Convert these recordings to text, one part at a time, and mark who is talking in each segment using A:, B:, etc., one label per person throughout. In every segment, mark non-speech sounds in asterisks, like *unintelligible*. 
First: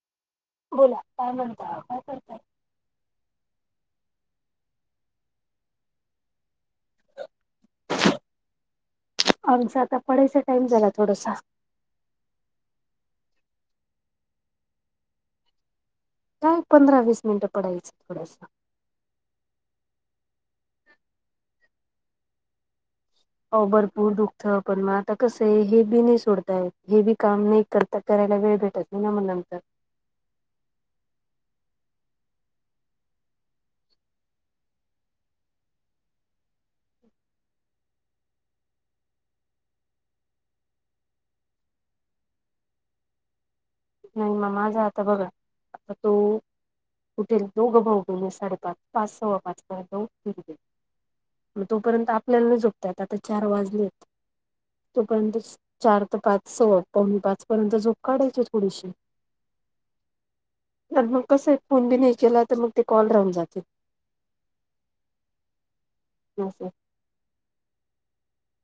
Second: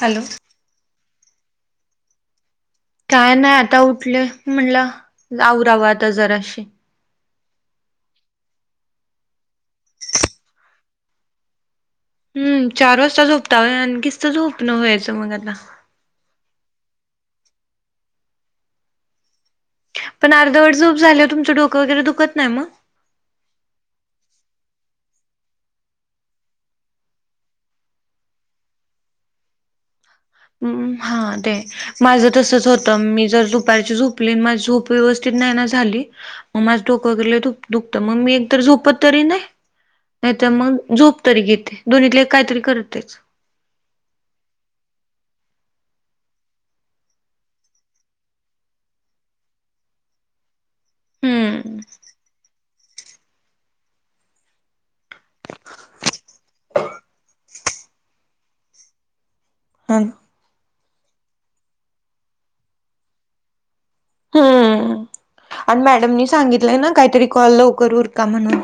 A: Hello.
B: बोला काय म्हणत? काय करताय?
A: काय नाही आता उठले म्हणलं लाऊराव आता जराशी
B: आमच आता पडायचा टाईम झाला थोडसा.
A: हम्म चार वाजता झोपता आण किसत झोप नं व्हायचं मग आता?
B: काय पंधरा, वीस मिनिटं पडायचं थोडसं.
A: पण अर्धवट जोप झाल्यावर तुचं डोक वगैरे दुखत मग?
B: अ भरपूर दुःख पण म आता कसं आहे हे बी नाही सोडतायेत हे बी काम नाही कर करायला वेळ भेटत नाही ना मग नंतर.
A: हम्म हा ते माझ तसच होतं मी जर दुपारची झोपली अन माझी झोप व्यवस्थित नाही ना झाली म माझं डोक अग लय दुखतं मग मी एक तर झोपत तरी नाही नाही तर मग झोप तरी घेते दोन्हीतले काहीतरी करतेच
B: नाही म माझं आता बगा आता तो उठेल दोघं भाऊ पण साडेपाच पाच सव्वा पाच पर्यंत उठतील ते. म
A: हम्म
B: तोपर्यंत आपल्याला नाही झोपतायेत आता चार वाजलेत तोपर्यंत चार ते पाच स पावणे पाच पर्यंत झोप काढायची थोडीशी
A: ताई
B: तर मग कसं आहे फोन बी नाही केला तर मग ते कॉल राहून जाते
A: हम्म आणि मॅडमनी
B: असं
A: सांगितलंय ना काहीतरी कॉल लवकर उरका म्हणून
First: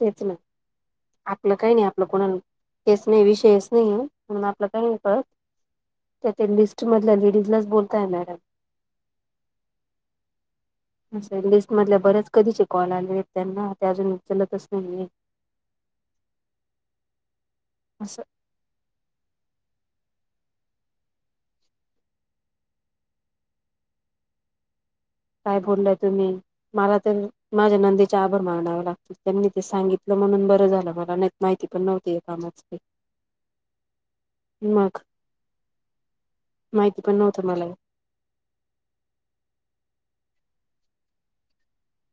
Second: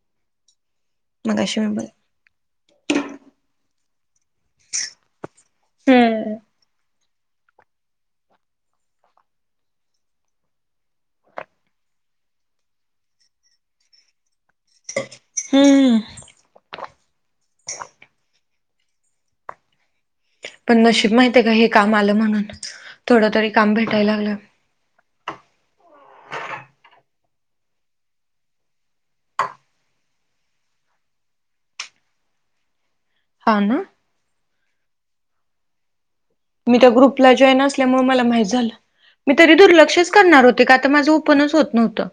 B: तेच ना आपलं
A: मगाशी
B: काही
A: मी
B: नाही आपलं कोणाला हेच नाही विषयच नाही म्हणून आपलं काय होत
A: हम्म.
B: त्यातील लिस्ट मधल्या लेडीजलाच बोलताय मॅडम असं लिस्ट मधल्या बऱ्याच कधीचे कॉल आले आहेत त्यांना ते अजून उचलतच नाही आहे
A: हम्म.
B: असं
A: पण नशीब माहिती आहे का हे काम आलं म्हणून थोडं तरी काम भेटायला लागलं
B: काय बोललंय तुम्ही मला तर माझ्या नंदेचे आभार मानावे लाग त्यांनी ते सांगितलं म्हणून बरं झालं मला नाही माहिती पण नव्हती या कामाच ते
A: हा ना.
B: मग
A: मी त्या
B: माहिती पण
A: ग्रुपला
B: नव्हतं
A: जॉईन
B: मला
A: असल्यामुळे मला माहित झालं मी तरी दुर्लक्षच करणार होते का आता माझं ओपनच होत नव्हतं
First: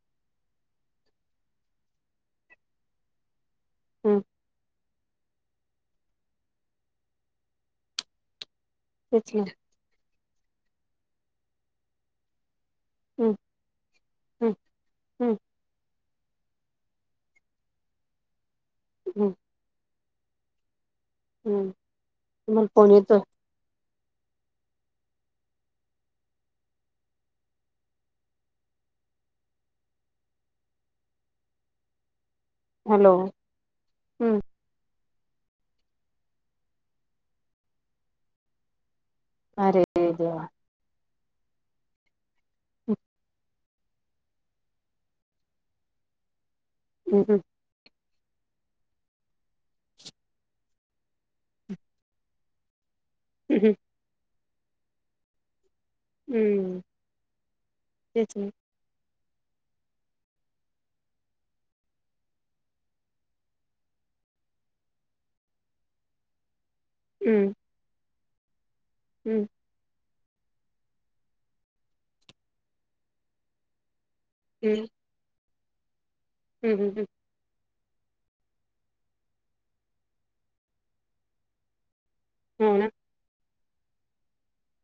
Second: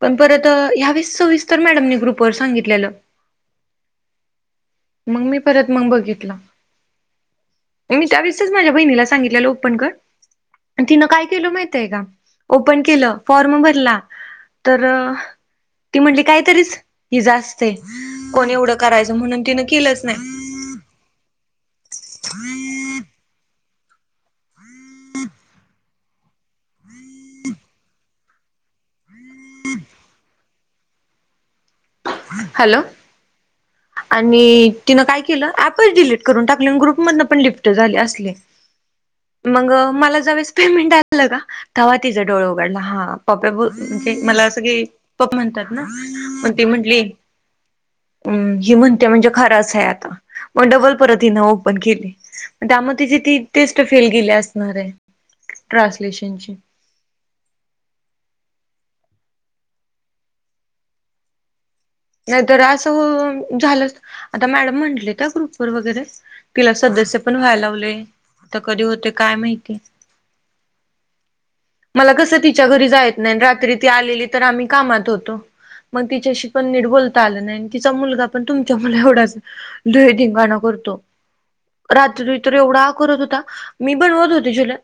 A: पण परत यावेळेस सविस्तर मॅडमने ग्रुपवर सांगितलेलं
B: हम्म.
A: मग मी परत मग बघितला मी त्यावीस वेळीस माझ्या बहिणीला
B: तेच ना
A: सांगितकेलं ओपन कर अन तिनं काय केलं माहितय का ओपन केलं,
B: हम्म
A: फॉर्म भरला
B: हम्म
A: तर
B: हम्म
A: ती म्हटली कायतरीच हिज असते, कोणी एवढं करायचं
B: हम्म
A: म्हणून तिनं केलंच नाही
B: हम्म तुम्हाला फोन येतो
A: ह हॅलो
B: हम्म
A: आणि तिनं काय केलं ऍपच डिलीट करून टाकले अन ग्रुपमधन पण लिफ्ट झाली असली मग
B: अरे
A: मला
B: देवा
A: ज्यावेळेस पेमेंट आलं का तेव्हा तिच डोळ उघडला
B: हम्म
A: हा पप्पा बो म्हणजे मला सगळे पप म्हणतात ना मग ती म्हंटली हम्म ही म्हणते म्हणजे खरंच आहे आता मग डबल परत हिन ओपन केली म त्याम तिची ती
B: हम्म
A: टेस्ट फेल गेली असणार आहे ट्र
B: हम्म, तेच ना
A: नाही तर असं हो झालं आता मॅडम म्हंटले त्या ग्रुप वर वगैरे तिला सदस्य पण
B: हम्म
A: व्हायला लावलय आता कधी होते काय
B: हम्म
A: माहिती मला कसं तिच्या घरी जायत नाय, अन रात्री ती आलेली तर आम्ही
B: हम्म
A: कामात होतो मग तिच्याशी पण
B: हम्म
A: नीट
B: हम्म
A: बोलता आलं नाही तिचा मुलगा पण तुमच्या मुला एवढाच लय धिंगाणा करतो रात्री तर
B: हो ना
A: एवढा करत होता मी भरवत होते *unintelligible* ला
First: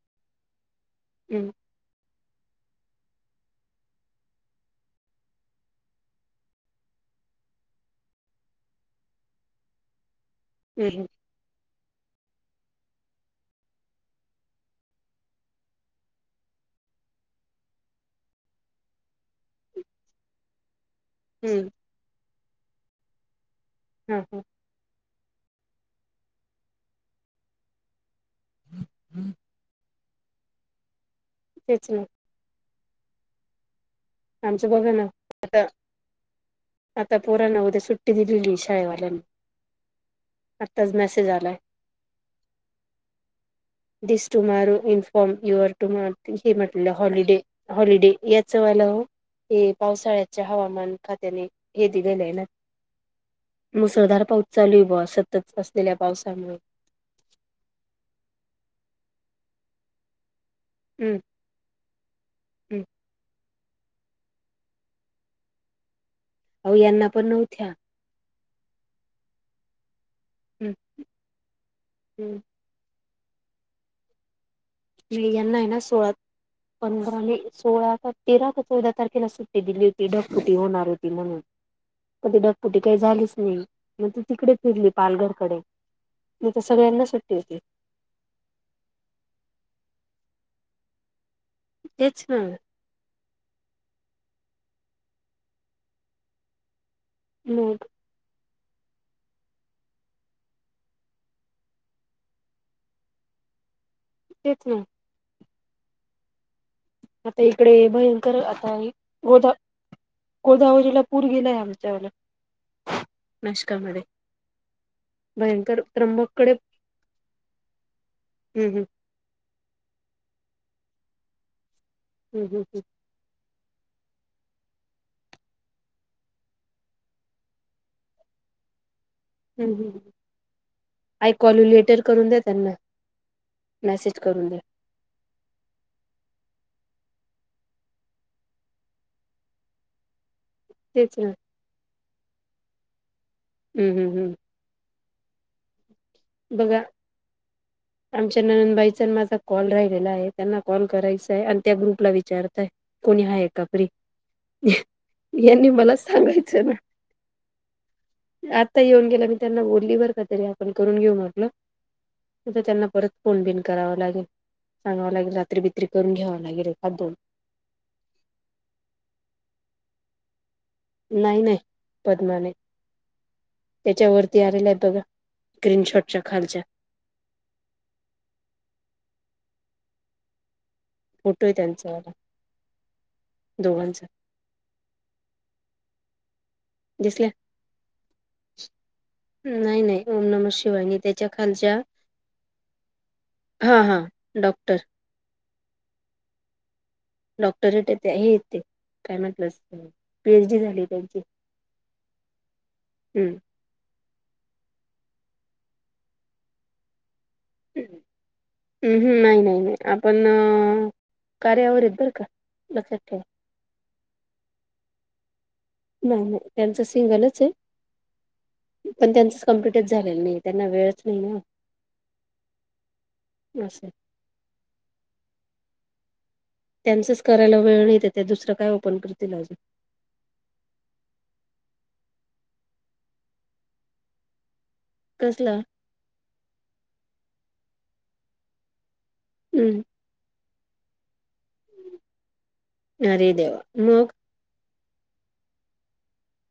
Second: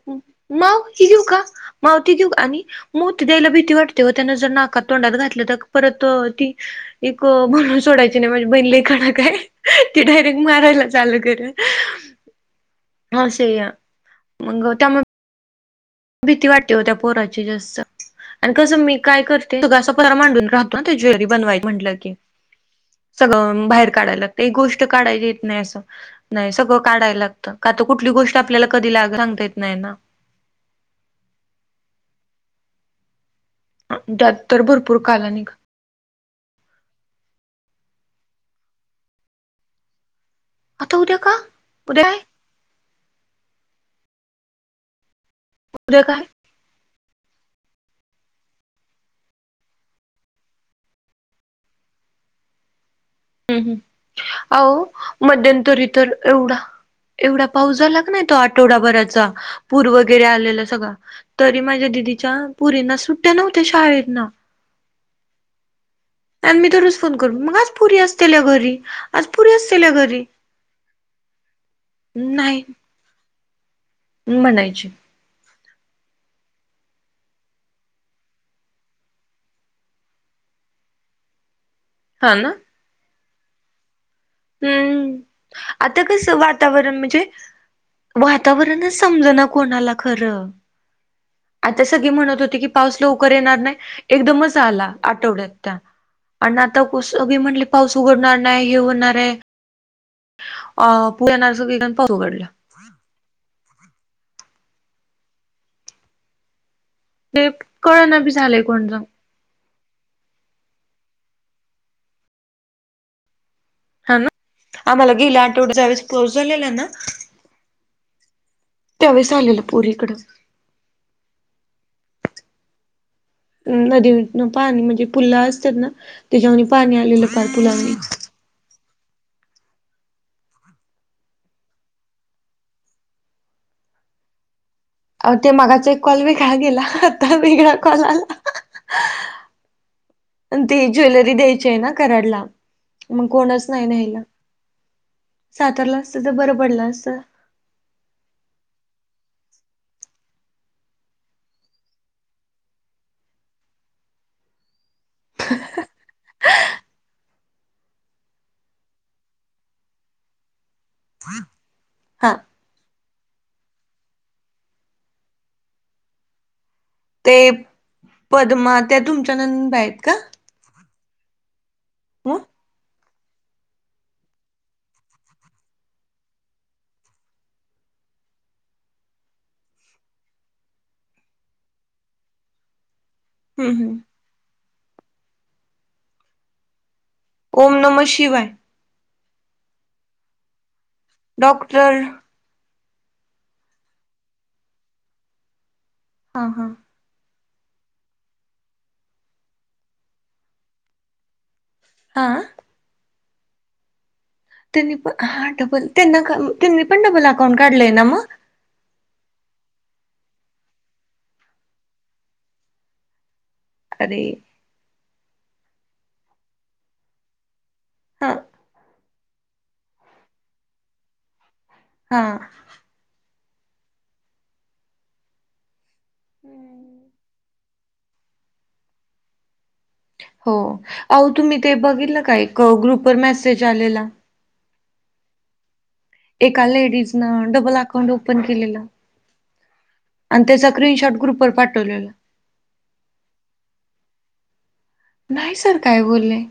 A: माऊ हे घेऊ का
B: हम्म
A: माव घेऊ आणि मोती द्यायला भीती वाटते व त्यान जर नाकात तोंडात घातलं तर परत ती एक बनून सोडायची नाही माझी बहिण लई कडक हाय. ती डायरेक्ट मारायला
B: हम्म
A: चालू करल आसया मग त्यामुळं भीती वाटते हो त्या पोराची जास्त आणि कसं मी काय करते ता असा पतार मांडून राह होत ना ते ज्वेलरी बनवाय
B: हम्म
A: म्हणल की सगळ बाहेर काडाय
B: हा
A: लागत.
B: हा
A: एक गोष्ट काडाय येत नाही आस नाही सगळ काडाय काय लागतं. का तर कुटली गोष्ट ष्टआपल्याला कधी लाग सांगता येत नाही ना.
B: तेच
A: त्यात तर
B: आमचं बघा
A: भरपूर
B: ना
A: काला निघ
B: आता आता पोरांना उद्या सुट्टी दिलेली शाळेवाल्यांनी आत्ताच
A: आता उद्या
B: मेसेज
A: का?
B: आलाय.
A: उद्या काय
B: दिस टुमारो इन्फॉर्म युअर
A: उद्या
B: टुमार
A: काय
B: हे म्हटलं हॉलिडे-हॉलिडे याचं वाला हो. हे पावसाळ्याच्या हवामान खात्याने हे दिलेले आहे.
A: हम्म हम्म.
B: मुसळधार पाऊस चालू आहे
A: अहो
B: बा सतत
A: मध्यंतरी
B: असलेल्या
A: तर एवढा
B: पावसामुळे
A: एवढा पाऊस झाला क नाही तो आठवडाभराचा पूर वगैरे आलेला सगळा
B: हम्म
A: तरी माझ्या दिदीच्या
B: हम्म
A: पुरींना सुट्ट्या नव्हत्या शाळेना आणि मी
B: अहो
A: दरोज
B: यांना
A: फोन
B: पण
A: करून मग
B: नव्हत्या
A: आज पुरी असत असतील्या घरी, आज पुरी असल्या घरी,
B: हम्म हम्म
A: नाही ह म्हणायची
B: *unintelligible* आहे ना सोळा पंधराने, सोळा, तेरा, चौदा तारखेला सुट्टी दिली होती. ढपफुटी होणार होती म्हणून पण
A: हा
B: ती
A: ना
B: धग फुटी काय झालीच नाई. मग ती तिकडे फिरली
A: हम्म
B: पालघरकडे,
A: आता कसं
B: मग तर
A: वातावरण
B: सगळ्यांना
A: म्हणजे
B: सुट्टी होती.
A: वातावरणच समज ना कोणाला खरं, आता सगळी
B: तेच ना
A: म्हणत होती की पाऊसला लवकर येणार नाही. एकदमच आला आठवड्यात त्या आणि आता कुसी म्हटले
B: मग
A: पाऊस उघडणार नाही हे हूणार *unintelligible*
B: तेच ना आता
A: ते
B: इकडे
A: कळना बी
B: भयंकर,
A: झालंय
B: आता हे
A: कोणच
B: गोदा गोदावरीला पूर गेलाय आमच्याला
A: हा
B: *unintelligible*
A: ना आम्हाला गेला आठवड्याच्या
B: भयंकर
A: ज्या वेळेस पाऊस पाऊस
B: त्र्यंबककडे
A: झालेला ना
B: हम्म
A: त्यावेळेस आलेलं पूर इकडं
B: हम-हम-हम
A: नदी विन पाणी म्हणजे पुला असतात ना त्याच्यावर पाणी आलेलं फार पुलावणी
B: हम हम आय कॉल यू लेटर करून द्या त्यांना मेसेज करून द्या
A: अ ते मागाचा एक कॉल वेगळा, गेला आता वेळा कॉल आला *inaudible* ते
B: तेच ना
A: ज्वेलरी द्यायची आहे ना कराडला, मग कोणच नाही
B: हम्म
A: नाही
B: हम्म
A: न्यायला
B: हम्म
A: सातारलं असत तर बरं
B: बघा
A: पडलं असत.
B: आमच्या ननंदबाईचा माझा कॉल राहिलेला आहे. त्यांना कॉल करायचा आहे आणि त्या ग्रुपला विचारताय कोणी आहे का फ्री? यांनी मला सांगायचं ना आता येऊन गेला. मी त्यांना बोलली बरं का तरी आपण करून घेऊ म्हटलं
A: हा
B: तथ त्यांना परत फोन बिन करावा लागेल. सांगव लागेल रात्री बित्री करून घ्याववा लागेल एखाद दोन.
A: ते पद्मा त्या तुमच्या ननंदबाई आहेत का?
B: नाही नाही
A: मग
B: पद्मा नाही. त्याच्यावरती आलेला आहे बघा स्क्रीनशॉटच्या खालच्या. फोटो आहे त्यांचावाला
A: हम्म हम्म.
B: दोघांचा. दिसल्या.
A: ओम नम शिवाय.
B: नाही -नाही ओम नम शिवाय नाही त्याच्या खालच्या
A: डॉक्टर हा
B: हा- हा डॉक्टर.
A: हा हा
B: डॉक्टरेट आहे ते हे आहेत ते काय म्हणतात पीएच डी झाली त्यांची.
A: हां
B: हम
A: त्यांनी पण हा डबल त्यांना त्यांनी पण डबल अकाउंट काढलय ना मग.
B: नाही नाही नाही आपण कार्यावरेत बर का लक्षात ठेवा.
A: अरे
B: नाही नाही त्यांच सिंगलच आहे.
A: हा
B: पण त्यांचच कम्प्ललीटच झालेल नाही त्यांना वेळच नाही ना.
A: हा
B: असय.
A: हम्म
B: त्यांचच करायला वेळ नाहीेते त्या दुसर काय ओपन करतील अजून.
A: हो, अहो तुम्ही ते बघीतल ना का एक ग्रुपवर मेसेज आलेला.
B: कसला?
A: एका लेडीज नं डबल अकाउंट ओपन केलेल.
B: हम्म
A: आणि त्याचा स्क्रीनशॉट ग्रुप वर पाठवलेला.
B: अरे देवा! मग
A: नाही सर काय बोललंय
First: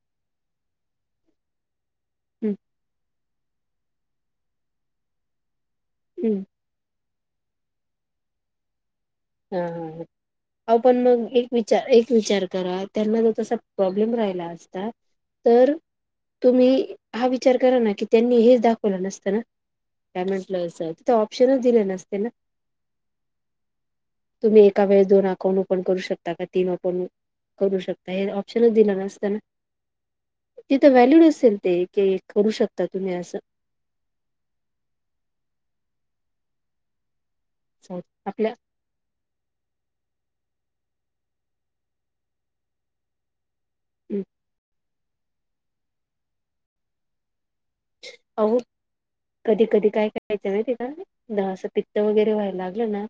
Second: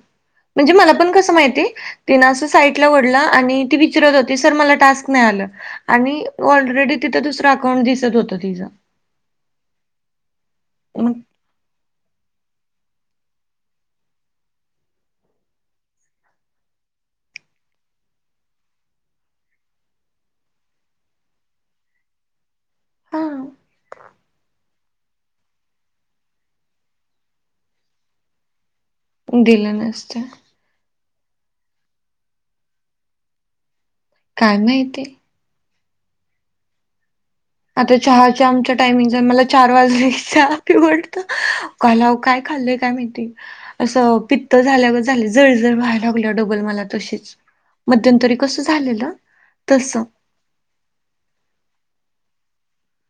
A: म्हणजे मला पण कस माहितीय तिना अस
B: हम्म
A: साईडला ओढल आणि ती विचारत होती सर मला टास्क नाही आल आणि
B: हम्म
A: ऑलरेडी तिथ दुसरा अकाउंट दिसत होत तिच.
B: हम हम ह अहो पण मग एक विचार करा एक विचार करा त्यांना जो तसा प्रॉब्लेम राहिला असता. तर तुम्ही हा विचार करा ना की त्यांनी हेच दाखवल नसत ना काय म्हटले अस. तिथे ऑप्शनच दिले नसते ना.
A: हा
B: तुम्ही एका वेळेस दोन अकाउंट ओपन करू शकता का तीन अकाउंट करू शकता हे ऑप्शनच दिला न
A: दिल नसत.
B: तिथ व्हॅल्यूड असेल ते कि, करू शकता तुम्ही अस.
A: काय माहिती? आता
B: असं.
A: चहाच्या
B: आपल्या
A: आमच्या टायमिंग मला चार वाजले चहा पिऊ वाटत. अहो काल काय खाल्लय काय माहिती? अस पित्त झाल्यावर झाली जर जर व्हायला लागल डबल मला तशीच. मध्यंतरी
B: अहो
A: कस झालेल
B: कधी कधी
A: तस.
B: काय व्हायच माहिती आहे का द अस पित्त वगैरे व्हायला लागल ना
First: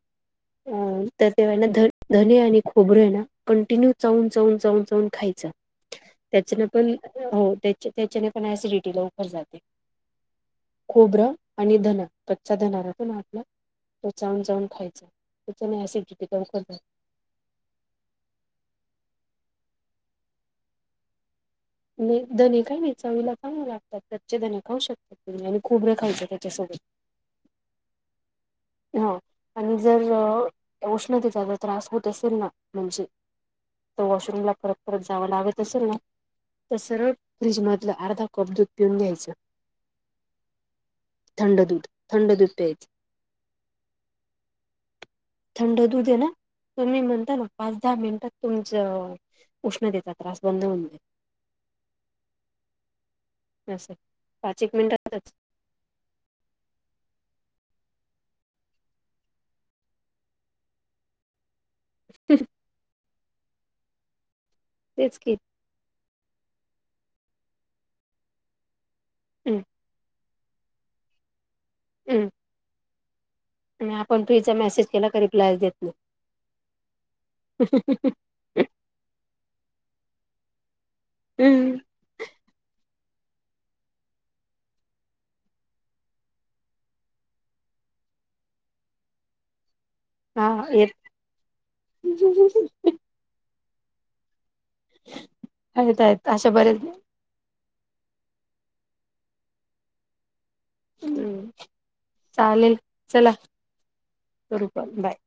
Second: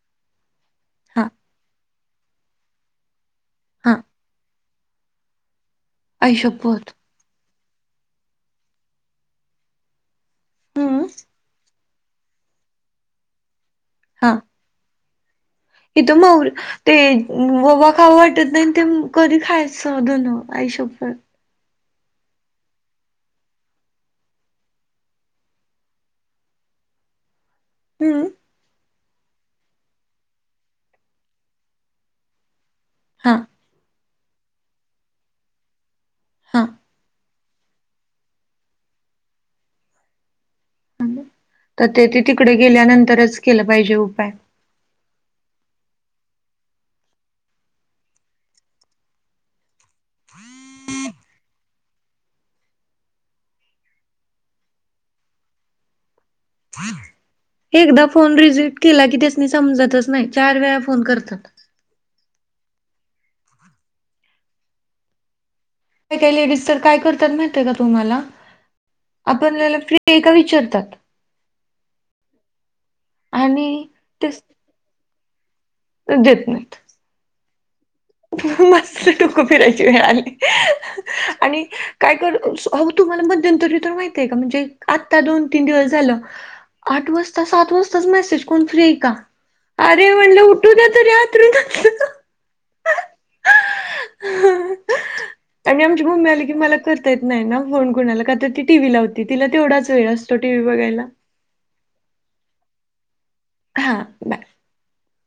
B: अ
A: हा
B: तर तेव्हा ना ध धनी आणि खोबरं आहे ना कंटिन्यू
A: हा
B: चावून चावून चावून चावून खायच त्याच्यान
A: आईशपथ
B: पण हो त्या त्याच्याने पण ऍसिडिटी लवकर जाते.
A: हम्म
B: खोबर आणि धन कच्चा धना राहतो ना आपला तो चाऊन चाऊन खायचा. त्याच्याने
A: तिथ
B: ऍसिडिटी
A: मऊर
B: लवकर जाते
A: ते ववा खावु वाटत नाही. ते कधी खायच धन आई शपथ.
B: धने काय नाही चावीला चांगले लागतात कच्चे धने खाऊ शकतात. आणि खोबर खायच त्याच्यासोबत.
A: हम्म
B: ह आणि जर उष्णतेचा जर त्रास होत असेल ना म्हणजे
A: हा
B: त वॉशरूमला परत परत जाव लागत असेल ना
A: हा
B: तर सरळ फ्रीज मधल अर्धा कप दूध पिऊन घ्यायच. थंड
A: तर
B: दूध
A: ते ते
B: थंड
A: तिकडे
B: दूध प्यायच
A: गेल्यानंतरच केल पाहिजे उपाय.
B: थंड दूध आहे ना तर तुम्ही म्हणता ना पाच दहा मिनिटात तुमच उष्णतेचा त्रास बंद होऊन जाईल. अस पाच एक मिनिटातच.
A: *inaudible* एकदा फोन रिजेक्ट केला की त्यासनी समजतच नाही. चार वेळा फोन करतात.
B: हम्म तेच की
A: काही काही लेडीज तर काय करतात माहितीय का तुम्हाला?
B: हम्म
A: आपणल्याला फ्री आहे का विचारतात.
B: हम्म आणि आपण फ्री चा मेसेज केला की रिप्लाय देत नाही
A: देत नाहीत.
B: *unintelligible*
A: मस्त डोक फिरायची वेळ आली. आणि काय कर अहो तुम्हाला मध्यंतरी तर माहित आहे का म्हणजे आत्ता दोन तीन दिवस झाल आठ वाजता सात वाजताच मेसेज कोण फ्री आहे का? अरे म्हणल
B: हा
A: उठू द्या
B: येत
A: तरी अंथरुणातून. आणि
B: आहेत
A: आमची
B: आहेत
A: मम्मी आली
B: अशा
A: की मला
B: बऱ्याच
A: तर देते नाही ना फोन कुणाला. का ती टीव्ही लावती. तिला तेवढाच वेळ असतो टीव्ही बघायला.
B: चालेल चला
A: हा बाय.
B: बरोबर बाय.